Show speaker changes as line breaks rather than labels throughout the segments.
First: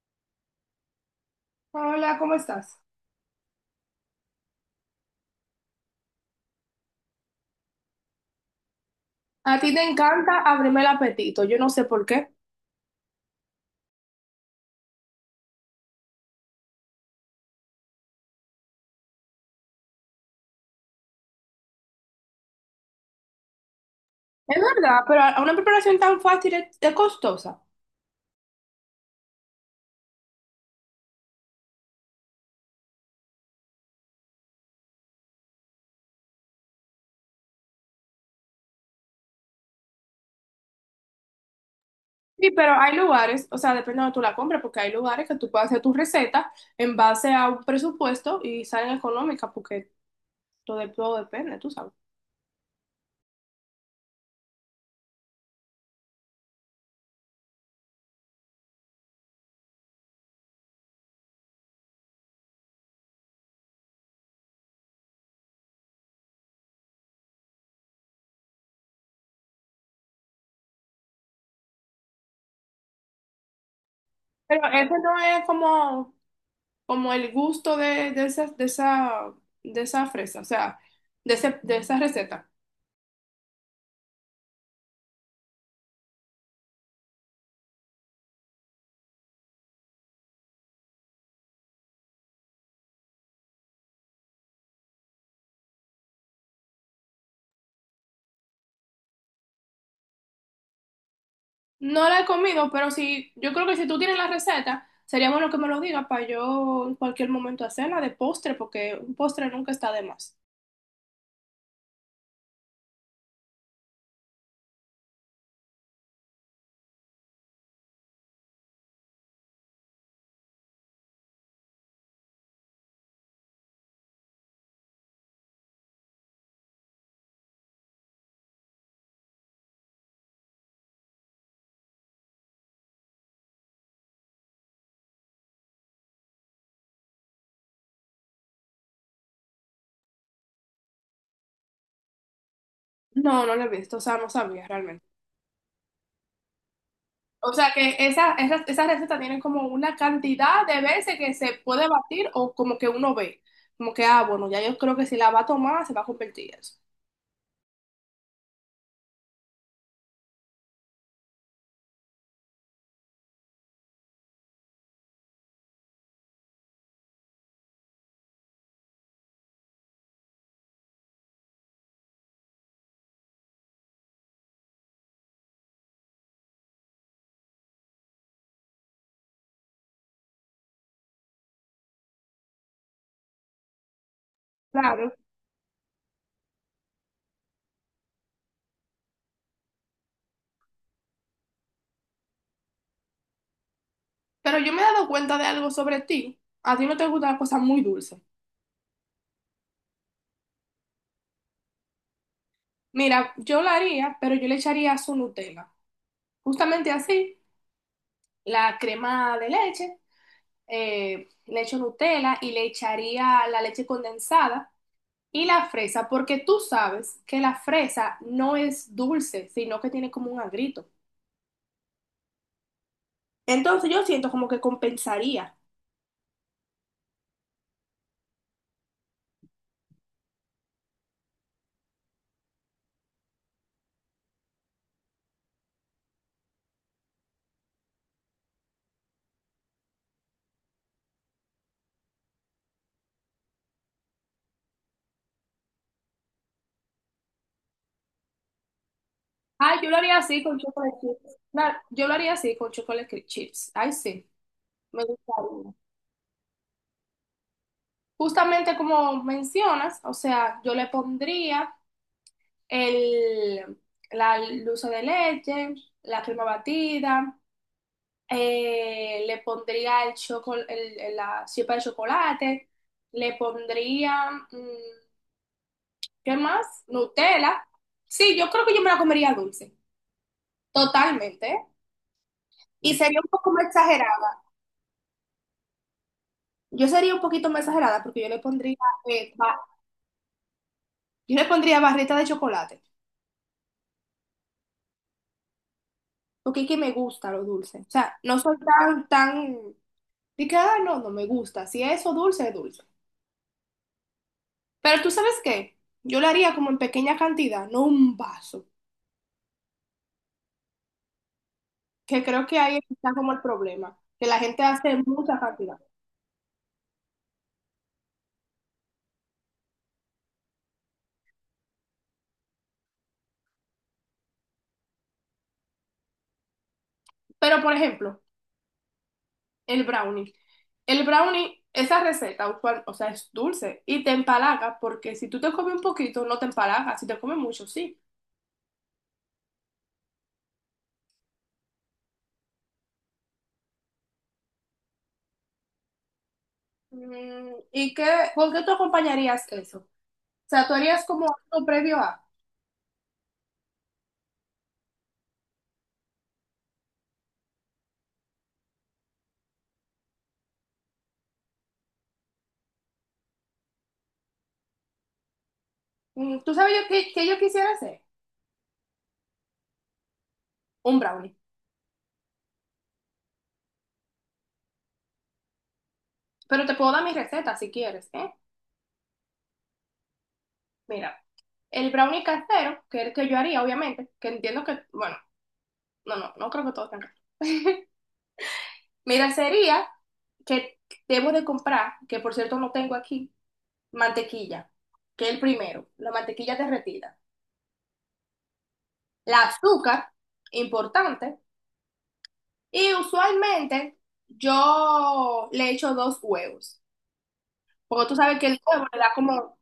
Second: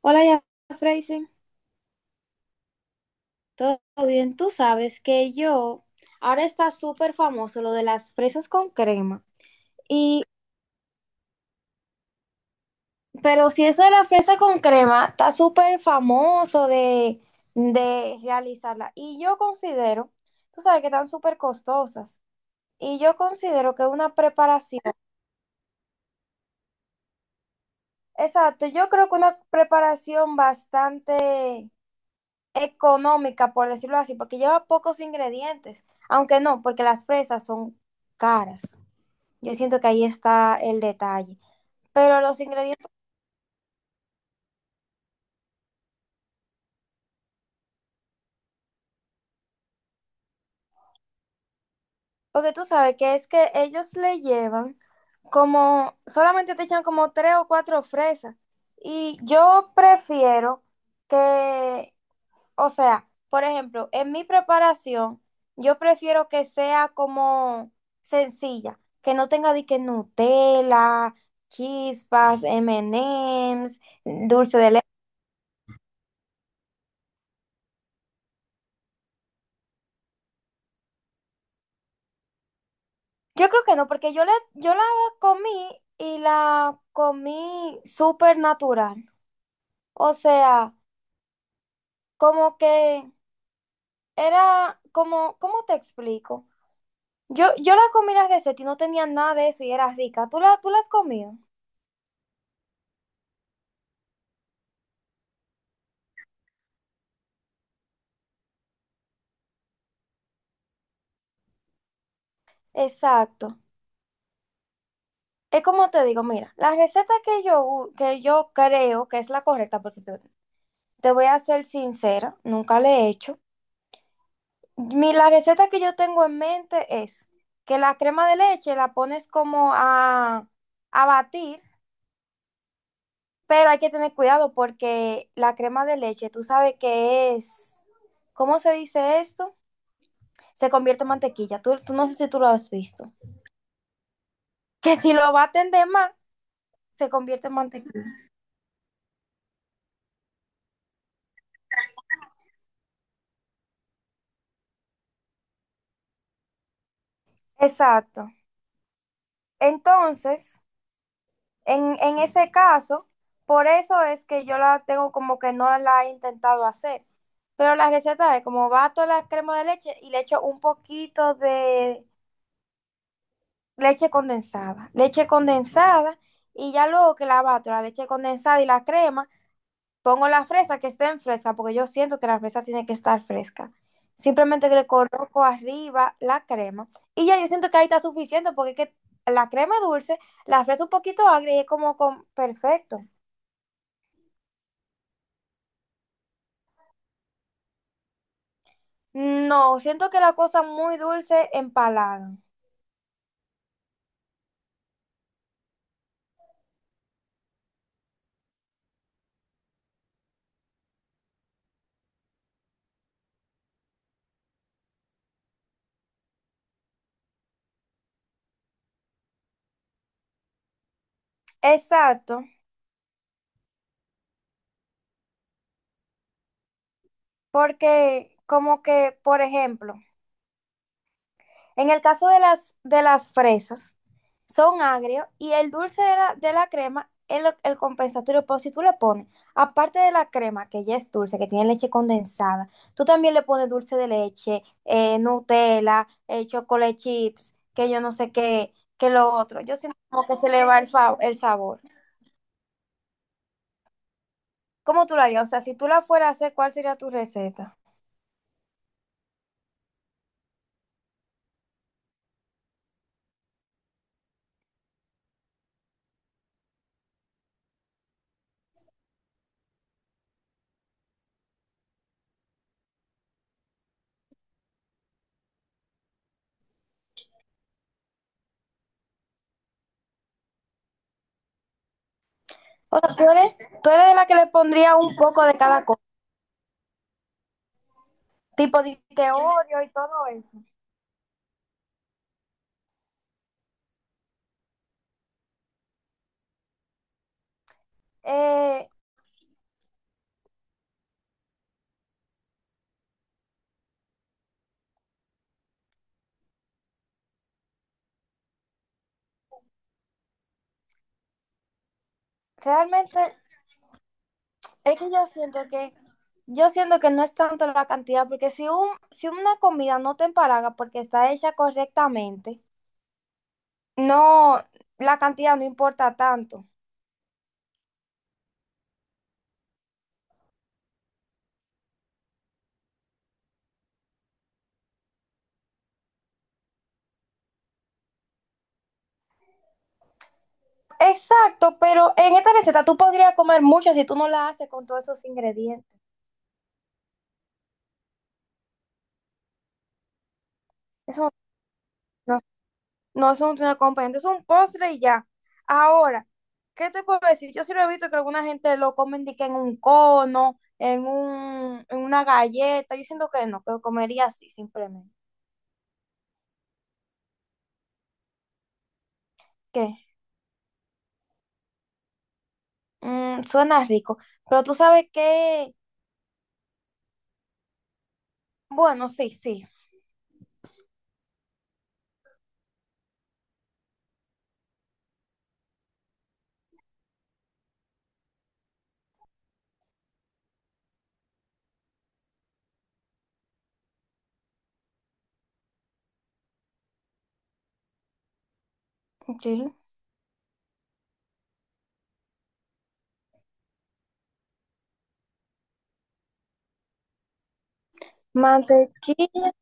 Hola, ya, Freisen.
Hola, ¿cómo estás?
¿Todo bien? Tú sabes que yo, ahora está súper famoso lo de las fresas con crema.
A ti te
Y,
encanta abrirme el apetito, yo no sé por qué.
pero si eso de la fresa con crema está súper famoso de realizarla. Y yo considero, tú sabes que están súper costosas. Y yo considero que una
Es
preparación,
verdad, pero una preparación tan fácil es costosa.
exacto, yo creo que una preparación bastante económica, por decirlo así, porque lleva pocos ingredientes, aunque no, porque las fresas son caras. Yo siento que ahí está el detalle. Pero los
Sí, pero
ingredientes,
hay lugares, o sea, depende de donde tú la compres, porque hay lugares que tú puedes hacer tu receta en base a un presupuesto y salen económicas, porque todo depende, tú sabes.
porque tú sabes que es que ellos le llevan como, solamente te echan como tres o cuatro fresas. Y yo prefiero que o sea, por ejemplo, en mi preparación, yo prefiero que sea como sencilla, que no tenga de que Nutella, chispas, M&Ms, dulce
Pero
de leche.
ese no es como, como el gusto de esa, de esa fresa, o sea, de esa receta.
Yo creo que no, porque yo la comí y la comí súper natural. O sea, como que era como, ¿cómo te explico? Yo la comí la receta y no tenía nada de eso y era rica. ¿Tú la has comido?
No la he comido, pero si, yo creo que si tú tienes la receta, sería bueno que me lo digas para yo en cualquier momento hacerla de postre, porque un postre nunca está de más.
Exacto. Es como te digo, mira, la receta que yo creo que es la correcta, porque te voy a ser sincera, nunca la he hecho. Mi, la receta que yo tengo en mente es que la crema de leche la pones como a batir, pero hay que tener cuidado porque la crema de leche, tú sabes que es, ¿cómo se dice esto? Se convierte en mantequilla. Tú no sé si tú lo has visto.
No, no la he visto, o sea, no sabía
Que
realmente.
si lo baten de más, se convierte
O
en
sea que
mantequilla.
esa receta tiene como una cantidad de veces que se puede batir o como que uno ve, como que, ah, bueno, ya yo creo que si la va a tomar se va a convertir eso.
Exacto. Entonces... En ese caso, por eso es que yo la tengo como que no la he intentado hacer. Pero la receta es como bato la crema de leche y le echo un poquito de leche condensada. Leche condensada y ya luego que la bato, la leche condensada y la crema, pongo la fresa que esté en fresca, porque yo siento que la fresa tiene que estar fresca. Simplemente que le
Claro,
coloco arriba la crema y ya yo siento que ahí está suficiente porque es que la crema es dulce, la fresa un poquito agria y es como con- perfecto.
pero yo me he dado cuenta de algo sobre ti. A ti no te gustan las cosas muy dulces.
No, siento que la cosa muy dulce empalagan.
Mira, yo la haría, pero yo le echaría su Nutella. Justamente así, la crema de leche, le echo Nutella y le echaría la leche condensada y la fresa, porque tú sabes que la fresa no es dulce, sino que tiene como un agrito.
Exacto,
Entonces yo siento como que compensaría.
porque como que, por ejemplo, en el caso de las fresas, son agrios y el dulce de la crema es lo- el compensatorio, pero si tú le pones, aparte de la crema, que ya es dulce, que tiene leche condensada, tú también le pones dulce de leche, Nutella, chocolate chips, que yo no sé qué, que lo otro. Yo
Ay, yo lo
siento
haría
como que
así
se
con
le va el,
chocolate
fa-
chips.
el
Claro,
sabor.
yo lo haría así con chips. Ay, sí, me
¿Cómo tú lo harías? O sea,
gustaría.
si tú la fueras a hacer, ¿cuál sería tu receta?
Justamente como mencionas, o sea, yo le pondría el, la dulce de leche, la crema batida, le pondría el chocolate, la chispa de chocolate, le pondría, ¿qué más? Nutella. Sí, yo creo que yo me la comería dulce, totalmente, ¿eh? Y
O sea,
sería
tú
un poco
eres,
más
tú eres de
exagerado.
la que le pondría un poco de cada cosa,
Yo sería un poquito más exagerada porque yo le pondría,
tipo de
eh, ba-
Oreo y todo eso.
yo le pondría barrita de chocolate, porque es que me gusta lo dulce. O sea, no soy
Eh,
tan, de que, ah, no, no me gusta. Si es eso dulce, es dulce. Pero tú sabes qué, yo lo haría como en pequeña cantidad, no un vaso, que creo que ahí está
Realmente
como el problema, que la gente hace
es que yo
mucha
siento
cantidad.
que yo siento que no es tanto la cantidad, porque si un, si una comida no te empalaga porque está hecha correctamente, no, la cantidad no importa tanto.
Pero, por ejemplo, el brownie. El brownie, esa receta, o sea, es dulce y te empalaga, porque si tú te comes un poquito, no te empalaga, si te comes mucho, sí.
Exacto, pero en esta receta tú podrías comer mucho si tú no la haces con todos esos ingredientes.
¿Y qué, con qué tú acompañarías eso? O sea, tú harías como
Eso
algo previo a.
no. No es un acompañante, es un postre y ya. Ahora, ¿qué te puedo decir? Yo sí lo he visto que alguna gente lo comen de que en un cono, en un, en una galleta. Yo siento que no, que lo comería así, simplemente.
¿Tú sabes yo qué, qué yo quisiera hacer?
¿Qué?
Un brownie.
Mm, suena rico. Pero tú sabes que,
Pero te puedo dar mi receta si quieres, ¿eh?
bueno, sí, sí.
Mira, el brownie casero, que es el que yo haría, obviamente, que entiendo que, bueno, no creo que todos tengan. Mira, sería que debo de comprar, que por cierto no tengo aquí, mantequilla, que es el primero, la mantequilla derretida. La
Sí.
azúcar, importante, y usualmente yo le echo 2 huevos, porque tú sabes que el huevo le da
Mantequilla.
como,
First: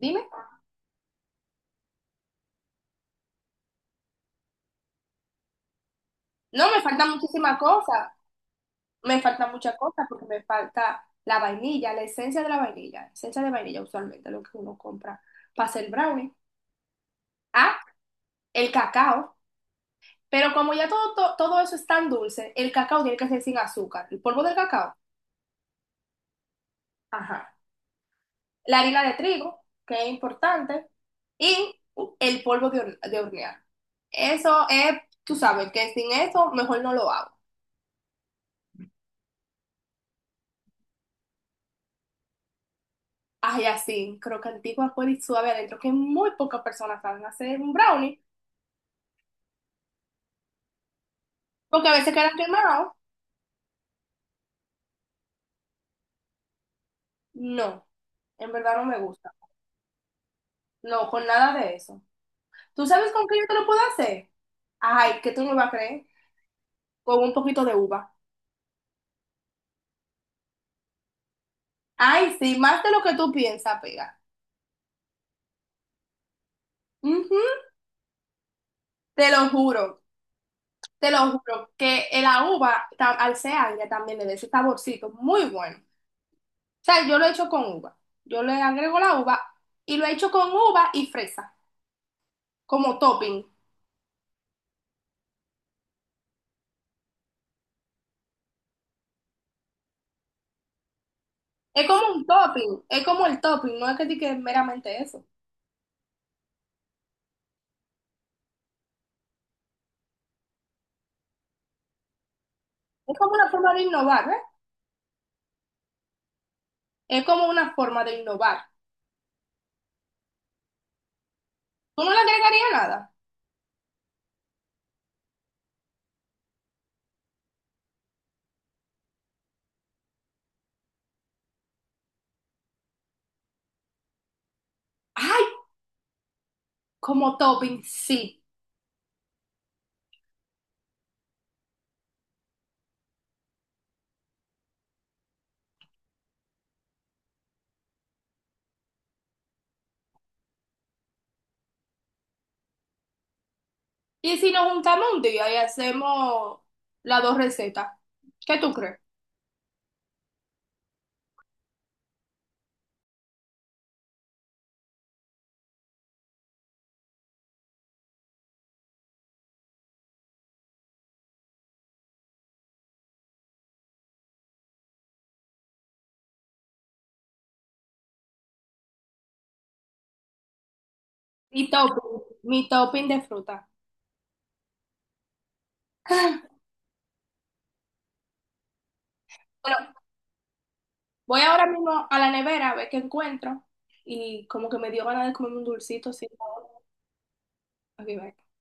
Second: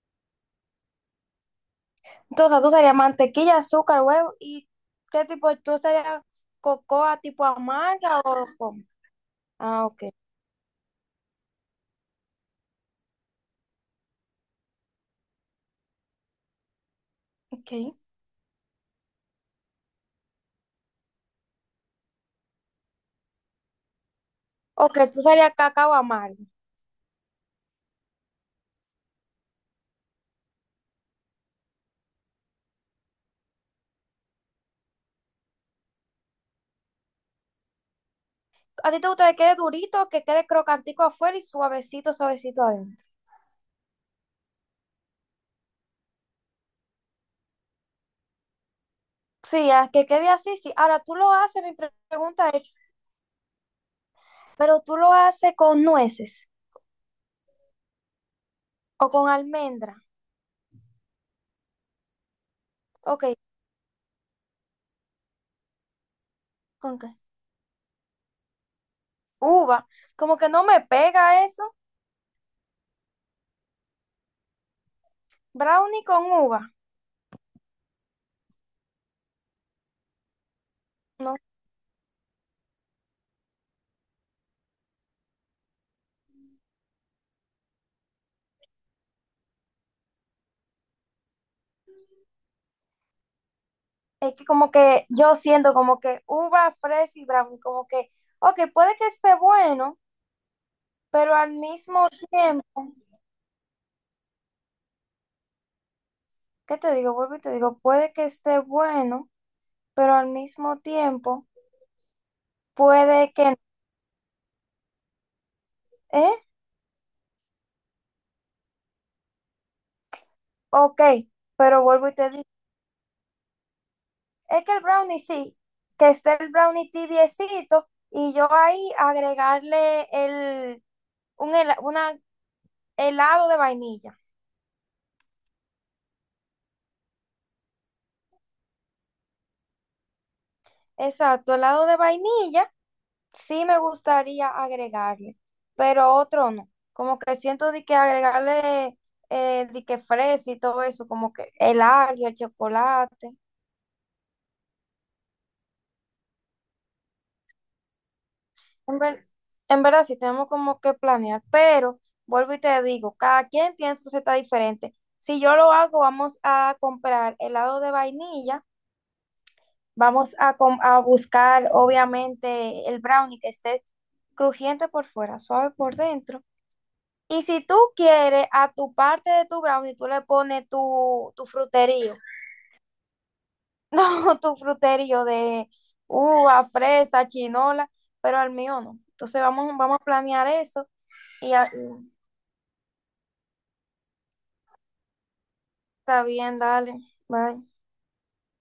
dime,
Entonces, o sea, tú serías mantequilla, azúcar, huevo. ¿Y qué tipo? ¿Tú serías
no, me falta
cocoa tipo
muchísima cosa,
amarga o...? ¿Cómo?
me falta mucha
Ah, ok.
cosa porque me falta la vainilla, la esencia de la vainilla, esencia de vainilla usualmente, lo que uno compra para hacer brownie.
Ok.
Ah, el cacao, pero como ya todo, eso es tan dulce, el cacao tiene que ser sin azúcar, el polvo del cacao.
Ok, tú serías cacao amargo.
Ajá. La harina de trigo, que es importante, y el polvo de hornear. Eso es, tú sabes, que sin eso mejor no lo hago.
¿A ti te gusta que quede durito, que quede crocantico afuera y suavecito, suavecito adentro?
Ay, así, crocantico, afuera y suave adentro, que muy pocas personas saben hacer un brownie,
Sí, a que quede así, sí. Ahora, tú lo haces, mi
porque
pre-
a veces quedan
pregunta es,
quemados.
¿pero tú lo haces con nueces
No, en verdad no me
o con
gusta.
almendra?
No, con nada de eso. ¿Tú sabes
Ok,
con qué yo te lo puedo hacer? Ay, que tú no me vas a creer.
¿con qué?
Con un poquito de uva.
Uva. Como que no me pega eso.
Ay, sí, más de lo que tú piensas, pega.
Brownie con uva.
Ujú, te lo juro. Te lo
No
juro que en la uva, al ser agria, también le da ese saborcito muy bueno. O sea, yo lo he hecho con uva. Yo le agrego la uva y lo he hecho con uva y fresa, como topping.
es que como que yo siento como que uva fresa y brown, como que, ok, puede que esté bueno, pero al
Es
mismo
como un topping,
tiempo,
es como el topping, no es que diga meramente eso.
¿qué te digo? Vuelvo y te digo, puede que esté bueno, pero al mismo tiempo,
Es como
puede
una
que,
forma de innovar, ¿eh?
¿eh?
Es como una forma de innovar.
Ok, pero
¿Tú
vuelvo
no
y
le
te digo,
agregarías nada?
es que el brownie sí, que esté el brownie tibiecito y yo ahí agregarle el, un, hela- una helado de vainilla.
¡Ay! Como topping, sí.
Exacto, helado de vainilla sí me gustaría agregarle, pero otro no. Como que siento de que agregarle de que fresa y todo eso, como que el agrio, el chocolate.
Y si nos juntamos un día y hacemos las dos recetas, ¿qué tú crees?
En ver- en verdad sí tenemos como que planear, pero vuelvo y te digo, cada quien tiene su receta diferente. Si yo lo hago, vamos a comprar helado de vainilla, vamos a, com- a buscar obviamente el brownie que esté crujiente por fuera, suave por dentro. Y si tú quieres, a tu parte de tu brownie, tú le pones tu
Mi
fruterío.
topping, mi topping de fruta.
No, tu fruterío de uva, fresa, chinola, pero al mío no. Entonces vamos a planear eso
Voy
y
ahora
a-
mismo a la nevera a ver qué encuentro y como que me dio ganas de comerme un dulcito,
está
sí.
bien, dale. Bye.
Aquí va.